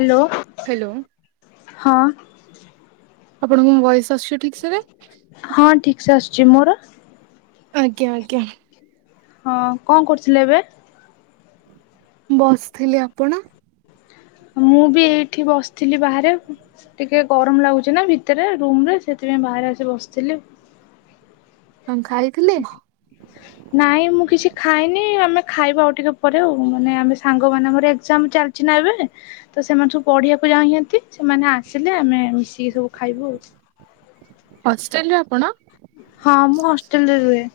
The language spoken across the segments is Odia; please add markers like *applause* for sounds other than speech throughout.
ହ୍ୟାଲୋ ହ୍ୟାଲୋ ହଁ। ଆପଣଙ୍କୁ ମୋ ଭଏସ୍ ଆସୁଛି ଠିକ ସେରେ? ଯେ ମୋର। ଆଜ୍ଞା ଆଜ୍ଞା। ହଁ କଣ କରୁଥିଲେ ଏବେ? ବସିଥିଲି ଆପଣ? ମୁଁ ବି ଏଇଠି ବସିଥିଲି ବାହାରେ ଟିକେ ଗରମ ଲାଗୁଛି ନା ଭିତରେ ରୁମରେ ସେଥି ଏଇନେ ବାହାରେ ଆସି ବସିଥିଲି । କଣ ଖାଇଥିଲେ? ନାଇଁ ମୁଁ କିଛି ଖାଇନି। ଆମେ ଖାଇବା ଆଉ ଟିକେ ପରେ ଆଉ ମାନେ ଆମେ ସାଙ୍ଗମାନେ ଆମର ଏକ୍ଜାମ ଚାଲିଛି ନା ଏବେ ତ ସେମାନେ ସବୁ ପଢିବାକୁ ଯାଇସନ୍ତି ସେମାନେ ଆସିଲେ ଆମେ ମିଶିକି ସବୁ ଖାଇବୁ ଆଉ। ହଷ୍ଟେଲ ରେ ଆପଣ? ହଁ ମୁଁ ହଷ୍ଟେଲ ରେ ରୁହେ।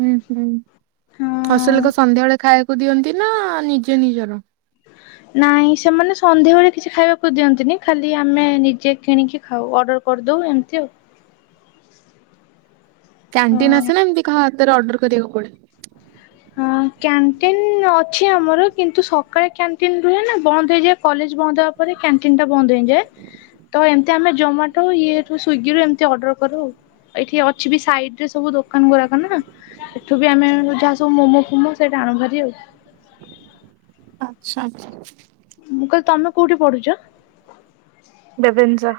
ହୁଁ ହୁଁ ହଷ୍ଟେଲ ରେ ହଁ। କଣ ସନ୍ଧ୍ୟାବେଳେ ଖାଇବାକୁ ଦିଅନ୍ତି ନା ନିଜେ ନିଜର? ନାଇଁ ସେମାନେ ସନ୍ଧ୍ୟାବେଳେ କିଛି ଖାଇବାକୁ ଦିଅନ୍ତିନି ଖାଲି ଆମେ ନିଜେ କିଣିକି ଖାଉ। କରି ଦବୁ ଏମିତି ଆଉ। କ୍ୟାଣ୍ଟିନ୍ ହଁ ଆସେ ନା ଏମିତି କାହା ହାତ ରେ ଅର୍ଡର କରିବାକୁ ପଡେ। ହଁ କ୍ୟାଣ୍ଟିନ ଅଛି ଆମର କିନ୍ତୁ ସକାଳେ କ୍ୟାଣ୍ଟିନ ରୁହେ ନା ବନ୍ଦ ହେଇଯାଏ କଲେଜ ବନ୍ଦ ତାପରେ କ୍ୟାଣ୍ଟିନ ଟା ବନ୍ଦ ହେଇଯାଏ ତ ଏମତି ଆମେ ଜମାଟୋ ଇଏ ରୁ ସ୍ଵିଗିରୁୁ ଏମତି ଅର୍ଡର କରୁ। ଏଇଠି ଅଛି ବି ସାଇଡ ରେ ସବୁ ଦୋକାନ ଗୁରାକ ନା ଏଠୁ ବି ଆମେ ଯା ସବୁ ମୋମୋ ଫମୋ ସେଇଟା ଆଣୁ ଭାରି ଆଉ। ଆଚ୍ଛା ଆଚ୍ଛା। ମୁଁ କହିଲି ତମେ କୋଉଠି ପଢୁଛ? ରେଭେନ୍ସା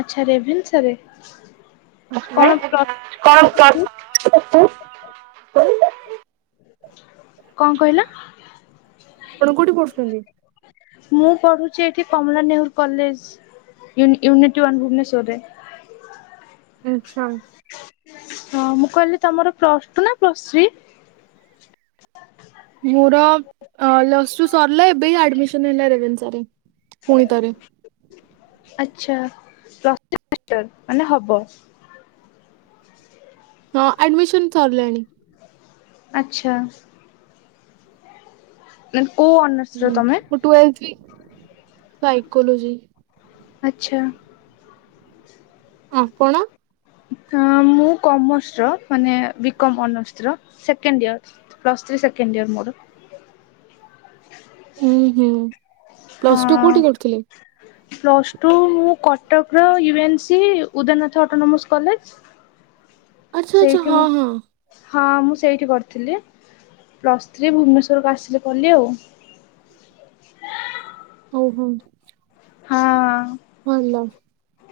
ଆଚ୍ଛା ରେଭେନ୍ସା ରେ। କଣ *unintelligible* କଣ କହିଲ? ଆପଣ କୋଉଠି ପଢୁଛନ୍ତି? ମୁଁ ପଢୁଛି ଏଠି Kamala Nehru college uni unit one ଭୁବନେଶ୍ଵରରେ। *inaudible* ଆଛା। ହଁ ମୁଁ କହିଲି ତମର ପ୍ଲସ ଟୁ ନା ପ୍ଲସ ଥ୍ରୀ? ମୋର ଲସୁ ସରିଲା ଏବେ ଆଡମିସନ ହେଲା ରେଭେନ୍ସା ରେ। ପୁଣି ଥରେ ଆଛା ପ୍ଲୁସ ଥ୍ରୀ ଫାର୍ଷ୍ଟ ଇଅର ମାନେ ହବ। ହଁ ଆଡମିଶନ୍ ସରିଲାଣି । ଆଚ୍ଛା। ନା ହୁଁ ମୁଁ ଟୁଏଲଥ ବି ସାଇକୋଲୋଜି। ଆଚ୍ଛା। ଆପଣ? ତ ମୁଁ କମର୍ସର ମାନେ ବି କମ୍ ଅନର୍ସଥର second year plus second year ମୋର। ହୁଁ ହୁଁ। ହଁ ପ୍ଲସ ଟୁ କୋଉଠି କରୁଥିଲେ? ପ୍ଲସ୍ ଟୁ ମୁଁ କ କଟକର ୟୁ ରେ N C Udayanath autonomous college. ଆଛା ଆଚ୍ଛା ସେଇଠି ହଁ ମୁଁ ହଁ। ହଁ ମୁଁ ସେଇଠି କରିଥିଲି ପ୍ଲସ୍ ଥ୍ରୀ ଭୁବନେଶ୍ୱରକୁ ଆସିଲି କଲି ଆଉ। *inaudible* ଓ ହଉ। ହଁ। ଭଲ।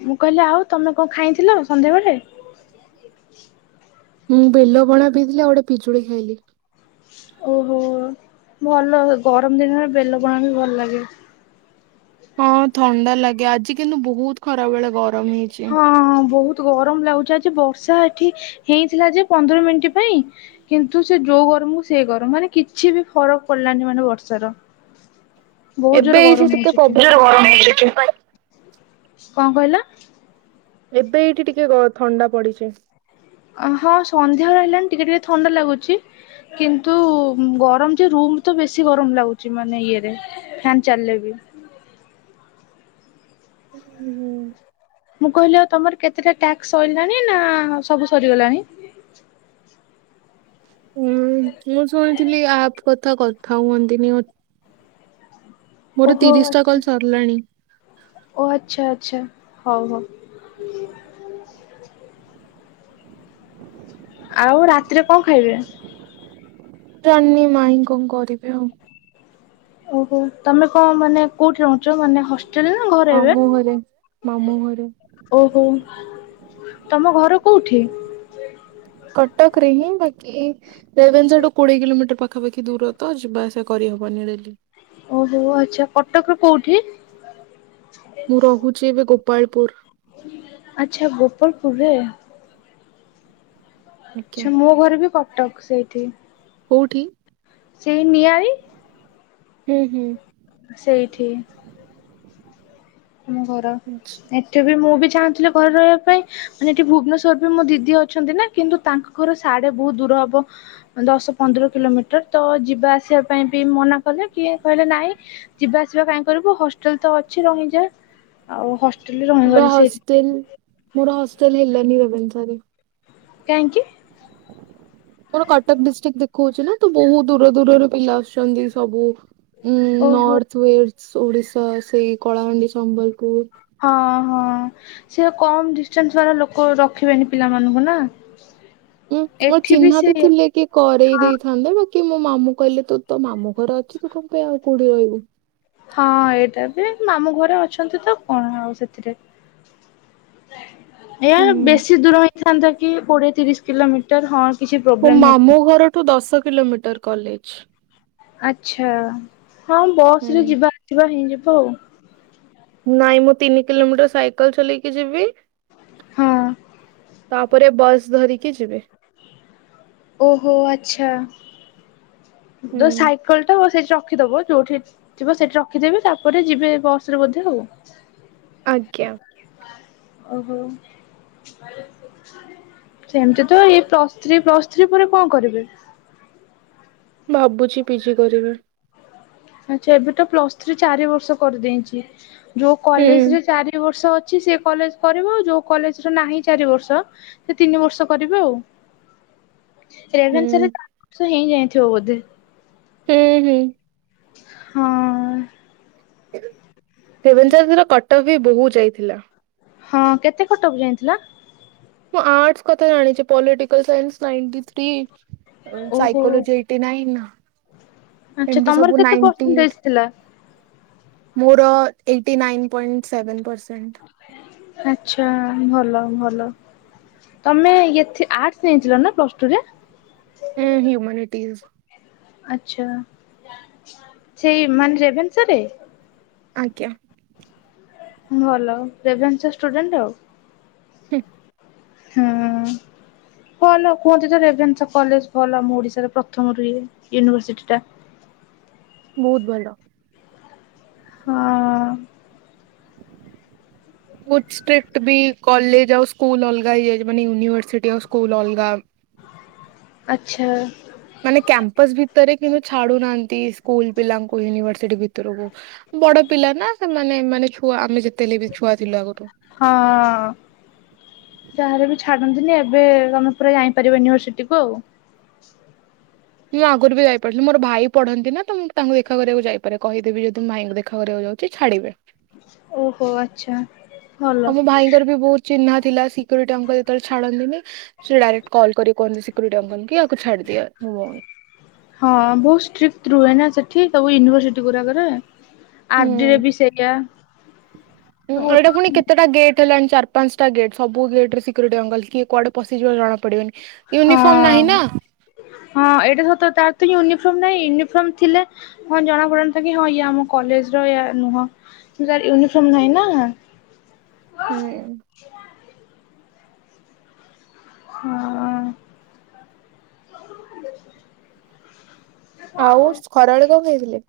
ମୁଁ କହିଲି ଆଉ ତମେ କଣ ଖାଇଥିଲ ସନ୍ଧ୍ୟାବେଳେ? ମୁଁ ବେଲ ପଣା ପିଇଥିଲି ଆଉ ଗୋଟେ ପିଜୁଳି ଖାଇଲି। ଓହୋ ଭଲ ଗରମ ଦିନରେ ବେଲ ପଣା ବି ଭଲ ଲାଗେ। ହଁ ଥଣ୍ଡା ଲାଗେ ଆଜି କିନ୍ତୁ ବହୁତ ଖରା ବେଳେ ଗରମ ହେଇଛି। ହଁ ବହୁତ। ଗରମ ଲାଗୁଛି ଆଜି ବର୍ଷା ଏଠି ହେଇଥିଲା ଯେ ପନ୍ଦର ମିନିଟ ପାଇଁ କିନ୍ତୁ ସେ ଯୋଉ ଇଏ ଗରମ କୁ ସିଏ ଗରମ ମାନେ କିଛି ବି ଫରକ ପଡିଲାନି ମାନେ ବର୍ଷାର। ବୋହୁତ ଏବେ ଜୋର ରେ ଏଇଠି ଗରମ ଟିକେ ହୋଉଚି ପବନ ଏଠି। କଣ କହିଲ? ଏବେ ଏଇଠି ଟିକେ ଗ ଥଣ୍ଡା ପଡିଚି। ହଁ ସନ୍ଧ୍ୟା ହେଲାଣି ଟିକିେ ଟିକେ ଥଣ୍ଡା ଲାଗୁଚି। କିନ୍ତୁ ଗରମ ଯେ ରୁମ ତ ବେଶୀ ଗରମ ଲାଗୁଚି ମାନେ ଇଏରେ ଫ୍ୟାନ ଚାଲିଲେ ବି। *inaudible* ଉଁ ହୁଁ। ମୁଁ କହିଲି ଆଉ ତମର କେତେଟା ଟାକ୍ସ ସ‌ଇଲାଣି ନା ସବୁ ସରିଗଲାଣି? ହୁଁ ମୁଁ ଶୁଣିଥିଲି ଆପ କଥା କଥା ହୁଅନ୍ତିନି। ମୋର ଓହୋ ତିରିଶ ଟା କଲ ଆଚ୍ଛା ସରିଲାଣି। ଓ ଆଚ୍ଛା ଆଚ୍ଛା ହୋଉ ହୋଉ। ଆଉ ରାତିରେ କଣ ଖାଇବେ? ଜାଣିନି ମାଇଁ କଣ କରିବେ ଆଉ। ଓହୋ ତମେ କଣ ମାନେ କୋଉଠି ରହୁଚ? ମାନେ ହ ଷ୍ଟେଲରେ ନା ଘରେ ଏବେ? ମାମୁଁ ଘରେ ମାମୁଁ ଘରେ। ଓହୋ। ତମ ଘର କୋଉଠି? କଟକରେ ହିଁ ବାକି ରେଭେନ୍ସାଠୁ କୋଡିଏ କିଲୋମିଟର ପାଖାପାଖି ଦୂର ତ ଯିବା ଆସିବା କରିହବନି ଡେଲି। ଓହୋ ଆଚ୍ଛା କଟକର କୋଉଠି? ମୁଁ ରହୁଚି ଏବେ ଗୋପାଳପୁର। ଆଚ୍ଛା ଗୋପଳପୁରରେ। ଆଜ୍ଞା ଆଚ୍ଛା ମୋ ଘର ବି କଟକ ସେଇଠି। କୋଉଠି? ସେଇ ନିଆଳି। ହୁଁ ହୁଁ। ସେଇଠି ଆମ ଘର ଆଚ୍ଛା। ଏବେ ଏଠି ବି ମୁଁ ବି ଚାହୁଁଥିଲେ ଘରେ ମୁଁ ରହିବା ବି ଚାହୁଁଥିଲି ପାଇଁ ଘରେ ରହିବା ମାନେ ପାଇଁ ଏଠି ହେଲେ ଭୁବନେଶ୍ୱରରେ ବି ମୋ ଦିଦି କି ଭୁବନେଶ୍ୱରରେ ଅଛନ୍ତି ନା କିନ୍ତୁ ମୋ ତାଙ୍କ ଘର ଦିଦି ଅଛନ୍ତି ନା କିନ୍ତୁ ସାଡେ ବୋହୁତ ଦୂର। ତାଙ୍କର ହବ ସାଡେ ବହୁତ ଦୂର ହବ। ଦଶ ପନ୍ଦର ଦଶ କିଲୋମିଟର ପନ୍ଦର ତ କିଲୋମିଟର ଯିବା ତ ଆସିବା ପାଇଁ ଯିବା ବି ମନା କଲେ କି କଲେ ସିଏ କହିଲେ ନାଇଁ ଯିବା ଆସିବା କାଇଁ କରିବୁ କହିଲେ ନାହିଁ। ହଷ୍ଟେଲ ତ ଅଛି ରହିଯା ଆଉ ହଷ୍ଟେ ମୋର ହଷ୍ଟେଲ ମୋର ହଷ୍ଟେଲ ହେଲାନି ରେଭେନ୍ସା ରେ । କାହିଁକି? ମୋର କଟକ ଡିଷ୍ଟିକ ଦେଖୁଚି ନା ତ ବୋହୁତ ଦୂର ଦୂରରୁ ପିଲା ଆସୁଚନ୍ତି ସବୁ ଉଁ ଓହୋ ନର୍ଥ ୱେର୍ଥ ଓଡିଶା ସେଇ କଳାହାଣ୍ଡି ସମ୍ବଲପୁର। ହଁ ହଁ ସିଏ କମ ଡିଷ୍ଟାନ୍ସ ବାଲା ଲୋକ ରଖିବେନି ପିଲାମାନଙ୍କୁ ନା? ଉଁ ଉଁ ଏଠି ଚିହ୍ନା ସେ ବି ଥିଲେ ବି କରେଇ ହଁ ଦେଇଥାନ୍ତେ ବା କି ମୋ ମାମୁଁ କହିଲେ ତୁ ତୋ ମାମୁଁ ଘର ଅଛି ତୁ କଣ ପାଇଁ ଆଉ କୋଉଠି ରହିବୁ। ହଁ ଏଇଟା ବି ମାମୁଁ ଘରେ ଅଛନ୍ତି ତ କଣ ଆଉ ସେଥିରେ। ଏଇଆ ବେଶୀ ଦୂର ହେଇଥାନ୍ତା କି କୋଡିଏ ତିରିଶ କିଲୋମିଟର ହଁ। କିଛି ମୋ ପ୍ରୋବ୍ଲେମ ମାମୁଁ ହେଇଥାନ୍ତା। ଘରଠୁ ଦଶ କିଲୋମିଟର କଲେଜ। ଆଚ୍ଛା ହଁ ବସ୍ ହୁଁ। ରେ ଯିବା ଆସିବା ହେଇଯିବ ଆଉ। ନାଇଁ ମୁଁ ତିନି କିଲୋମିଟର ସାଇକେଲ ଚଲେଇକି ଜିବି। ହଁ ତାପରେ ବସ୍ ଧରିକି ଯିବେ। ଓହୋ ଆଚ୍ଛା ହୁଁ। ଦ ସାଇକେଲତ ସେ ଚ ରଖିଦବ ଯୋଉଠି ଥିବ ସେଠି ରଖିଦେବେି ତାପରେ ଯିବେ ବସ୍ ରେ ବୋଧେ ଆଉ। ଆଜ୍ଞା। ଓହୋ। ସେମିତି ତ ଏଇ ପ୍ଲସଥ୍ରୀ ପ୍ଲସଥ୍ରୀ ପରେ କଣ କରିବେ? ଭାବୁଚି ପିଜି କରିବି। ଆଛା ଏବେ ତ ପ୍ଲସ ଥ୍ରୀ ଚାରି ବର୍ଷ କରିଦେଇଛି। ଯୋଉ ହୁଁ। କଲେଜ ରେ ଚାରି ବର୍ଷ ଅ ଛି ସେ କଲେଜ କରିବ, ଯୋଉ କଲେଜର ନାହିଁ ଚାରି ବର୍ଷ ସେ ତିନି ବର୍ଷ କରିବେ ଆଉ। ରେଭେନ୍ସା ହୁଁ। ରେ ଚାରିବର୍ଷ ହେଇ ଯାଇଥିବ ବୋଧେ ହୁଁ ହୁଁ। ହଁ। ରେଭେନ୍ସା କଟପ୍ ବି ବୋହୁ ଯାଇଥିଲା। ହଁ କେତେ କଟପ ଯାଇଥିଲା। ମୁଁ ଆର୍ଟସ କଥା ଜାଣିଛି ପଲିଟିକାଲସାଇନ୍ସ ନାଇଟି ଥ୍ରୀ। ଓହୋ ସାାଇକୋଲୋଜି ଏଇଟି ନାଇନ୍ ଆଚ୍ଛା ଏମିତି ତମର ସବୁ କେତେ ନାଇଣ୍ଟି ପରସେଣ୍ଟେଜ ଥିଲା? ମୋର eighty nine point seven percent. ଆଛା ଭଲ ଭଲ ତମେ ଏଥି ଆର୍ଟ ନେଇଥିଲ ନା ପ୍ଲସ ଟୁରେ? ହଁ ହ୍ୟୁମନିଟିସ୍ *inaudible* ଆଛା ସେଇ ମାନେ ରେଭେନ୍ସାରେ? ଆଜ୍ଞା ଭଲ ରେଭେନ୍ସା ଷ୍ଟୁଡେଣ୍ଟ୍ ଆଉ ହ ହଁ ଭଲ କୁହନ୍ତି ତ ରେଭେନ୍ସା କଲେଜ ଭଲ ଆମ ଓଡିଶାରେ ପ୍ରଥମ ରୁହେ ୟୁନିଭର୍ସିଟିଟା । *inaudible* ବହୁତ ଭଲ ହଁ ଷ୍ଟ୍ରିକ୍ଟ୍ ବି କଲେଜ ଆଉ ସ୍କୁଲ୍ ଅଲଗା ହେଇଯାଇଛି ମାନେ ୟୁନିଭର୍ସିଟି ଆ ସ୍କୁଲ ଅଲଗା ଆଚ୍ଛା ମାନେ କ୍ୟାମ୍ପସ ଭିତରେ, କିନ୍ତୁ ଛାଡୁନାହାନ୍ତି ସ୍କୁଲ ପିଲାଙ୍କୁ ୟୁନିଭରସିଟି ଭିତରକୁ ବଡ ପିଲା ନା ସେମାନେ ମାନେ ଛୁଆ ଆମେ ଯେତେଲେ ବି ଛୁଆ ଥିଲୁ ଆଗରୁ ହଁ ଯାହାହେଲେ ବି ଏବେ ତମେ ପୁରା ଯାଇପାର ୟୁନିଭର୍ସିଟି କୁ ଆଉ ମୁଁ ଆଗରୁ ବି ଯାଇ ପାରୁଥିଲି ମୋର ଭାଇ ପଢନ୍ତି ନା ତ ମୁଁ ତାଙ୍କୁ ଦେଖା କରିବାକୁ ଯାଇପାରେ, କହିଦେବି ଯଦି ତ ମୁ ଭାଇଙ୍କୁ ଦେଖା କରିବାକୁ ଛାଡିବେ ଓହୋ ଆଚ୍ଛା ଭଲ ଆମ ଭାଇଙ୍କର ବି ବହୁତ ଚିହ୍ନା ଥିଲା ସିକ୍ୟୁରିଟି ଅଙ୍କର ଯେତେବେଳେ ଛାଡନ୍ତିନି ସେ ଡାଇରେକ୍ଟ କଲ୍ କରିିକି କୁହନ୍ତି ସିକ୍ୟୁରିଟି ଅଙ୍କଲ କି ଆକୁଛାଡିଦିଆ ମୁଁ ଭଉନି ହଁ ବହୁତ୍ ଷ୍ଟ୍ରିକଟ୍ ରୁହେ ନା ସେଠି ସବୁ ୟୁନିଭରସିଟି ଗୁଡାକରେ ଆର୍ଡିରେ ବି ସେଇା ହୁଁ ଏଇଟା ପୁଣି କେତେଟା ଗେଟ୍ ହେଲାଣି ଚାର୍ ପାଞ୍ଚଟା ଗେଟ୍ ସବୁ ଗେଟ ରେ ସ୍ୟୁକୁରିଟି ଅକ଼଼ଂଲ କିଏ କୁଆଡେ ପଶିଯିବ ଜଣା ପଡିବନି ହଁ ୟୁନିଫର୍ମ ନାହିଁ ନା ହଁ ଏଇଟା ସତ ତ ତ ୟୁନିଫର୍ମ ନହିଁ ୟୁନିଫର୍ମ ଥିଲେ ହଁ ଜଣା ପଡନ୍ତା କି ହଁ ୟା ଆମ କଲେଜ ର ନୁହଁ ତାର ୟୁନିଫର୍ମ ନହିଁ ନା ହୁଁ ହଁ *inaudible* ଆଉ ଖରାବେଳ କନ ଖାଇଥିଲେ?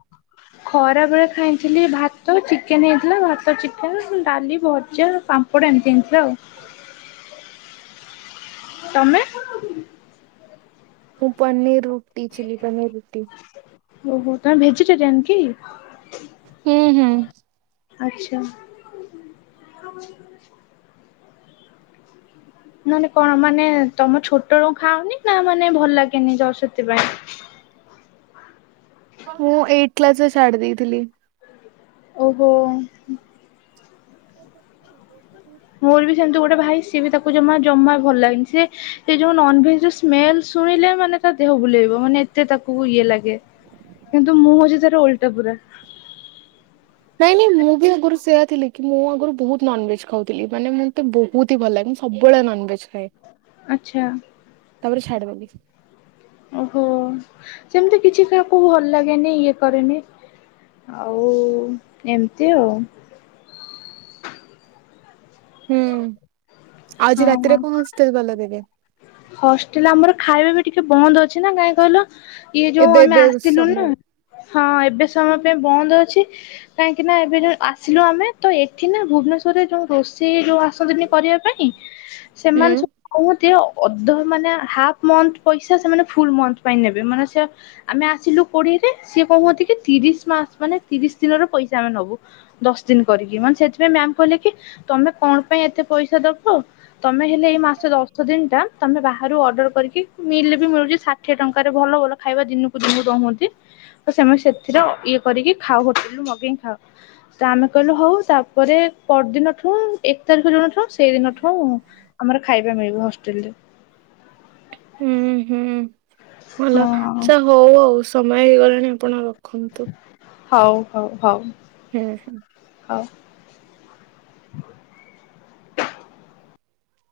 ଖରାବେଳେ ଖାଇଥିଲି ଭାତ ଚିକେନ ହେଇଥିଲା ଭାତ, ଚିକେନ, ଡାଲି, ଭଜା, ପାମ୍ କଟେ ଏମିତି ଜଣିଥିଲା ଆଉ ତମେ *unintelligible* ମୁଁ ପନିର ରୁଟି ଚିଲି ପନିର ରୁଟି ଓହୋ ତମେ ଭେଜିଟେରିିଆନ୍ କି? ହୁଁ ହୁଁ ଆଚ୍ଛା ନାନେ କଣ ମାନେ ତମ ଛୋଟ ରଳୁ ଖାଉନି ନା ମାନେ ଭଲ ଲାଗେନି ଯ ସେଥିପାଇ ମୁଁ ଏଇଟ୍ କ୍ଲାସରେ ଛାଡି ଦେଇଥିଲି। ଓହୋ। ମୋର ବି ସେମିତି ଗୋଟେ ଭାଇ ସିଏ ବି ତାକୁ ଜମା। ଜମା ଭଲ ଲାଗେନି ସେ ଏ ଯୋଉ ନନ୍ଭେଜର ସ୍ମେଲ ଶୁଣିଲେ ମାନେ ତା ଦେହ ବୁଲେଇବ ମାନେ ଏତେ ତା କୁ ଇଏ ଲାଗେ କିନ୍ତୁ ମୁଁ ହଉଛି ତାର ଓଲଟା ପୁରା। ନାଇଁ ନାଇଁ ମୁଁ ବି ଆଗରୁ ସେୟା ଥିଲି କି ମୁଁ ଆଗରୁ ବହୁତ ନନଭେଜ ଖାଉଥିଲି ମାନେ ମୋତେ ବହୁତ ହି ଭଲ ଲାଗେ। ସବୁବେଳେ ନନଭେଜ। ଖାଏ ଆଚ୍ଛା। ଛାଡ଼ିଦେଲି। ଓହୋ ସେମିତି କିଛି କାହାକୁ ଭଲ ଲାଗେନି ଇଏ କରେନି। ଆଉ ଏମତି ଆଉ। ହୁଁ ଆଉ ଆଜି ହଁ। ରାତିରେ କଣ ହଷ୍ଟେଲ ବାଲା ଦେବେ? ହଷ୍ଟେଲ ଆମର ଖାଇବା ବି ଟିକେ ବନ୍ଦ ଅଛି ନା କାଇଁ କହିଲ। ଇଏ ଯୋଉ ଏବେ ଆମେ ଏବେ ଆସିଲୁନୁ। ସମୟ ହଁ ଏବେ ସମୟ ପାଇଁ ବନ୍ଦ ଅଛି କାହିଁକି ନା ଏବେ ଯୋଉଁ ଆସିଲୁ ଆମେ ତ ଏଠି ନା ଭୁବନେଶ୍ୱ ରରେ ଯୋଉଁ ରୋଷେଇ ଯୋଉ ଆସନ୍ତିନି କରିବା ପାଇଁ ହୁଁ ସେମାନେ ସବୁ କହନ୍ତି ଅ ଅଧ ମାନେ ହାଫ ମନ୍ଥ ପଇସା ସେମାନେ ଫୁଲ ମନ୍ଥ ପାଇଁ ନେବେ ମାନେ ସେ ଆମେ ଆସିଲୁ ପୁଣି। ସିଏ କହୁଛନ୍ତି କି ତିରିଶ ମାସ ମାନେ ତିରିଶ ଦିନର ପଇସା ଆମେ ନବୁ ଦଶ ଦିନ କରିକି ମାନେ ମ୍ୟାମ କହିଲେ କି ତମେ କଣ ପାଇଁ ଏତେ ପଇସା ଦବ ତମେ ହେଲେ ଏଇ ମାସ ଦଶ ଦିନ ଟା। ତମେ ବାହାରୁ ଅର୍ଡର କରିକି ମିଲ ବି ମିଳୁଛି ଷାଠିଏ ଟଙ୍କାରେ ଭଲ ଭଲ ଖାଇବା ଦିନକୁ ଦିନକୁ ଦଉଛନ୍ତି। ତ ସେମା ସେଥିରେ ଅ ଇଏ କରିକି ଖାଉ ହୋଟେଲୁ ମଗେଇ ଖାଉ। ତ ଆମେ କହିଲୁ ହଉ ତାପରେ ପରଦିନଠୁ ଏକ ତାରିଖ ଯୋଉ ଦିନଠୁ ସେଇଦିନଠୁ। ଆମର ଖାଇବା ମିଳିବ ହଷ୍ଟେଲ ରେ। ହୁଁ ହୁଁ ଭଲ ହଁ ହଁ ଆଚ୍ଛା ହଉ ଆଉ ସମୟ ହେଇଗଲାଣି ଆପଣ ର ରଖନ୍ତୁ। ହଉ ହଉ ହଉ। ହୁଁ ହୁଁ। ହଉ।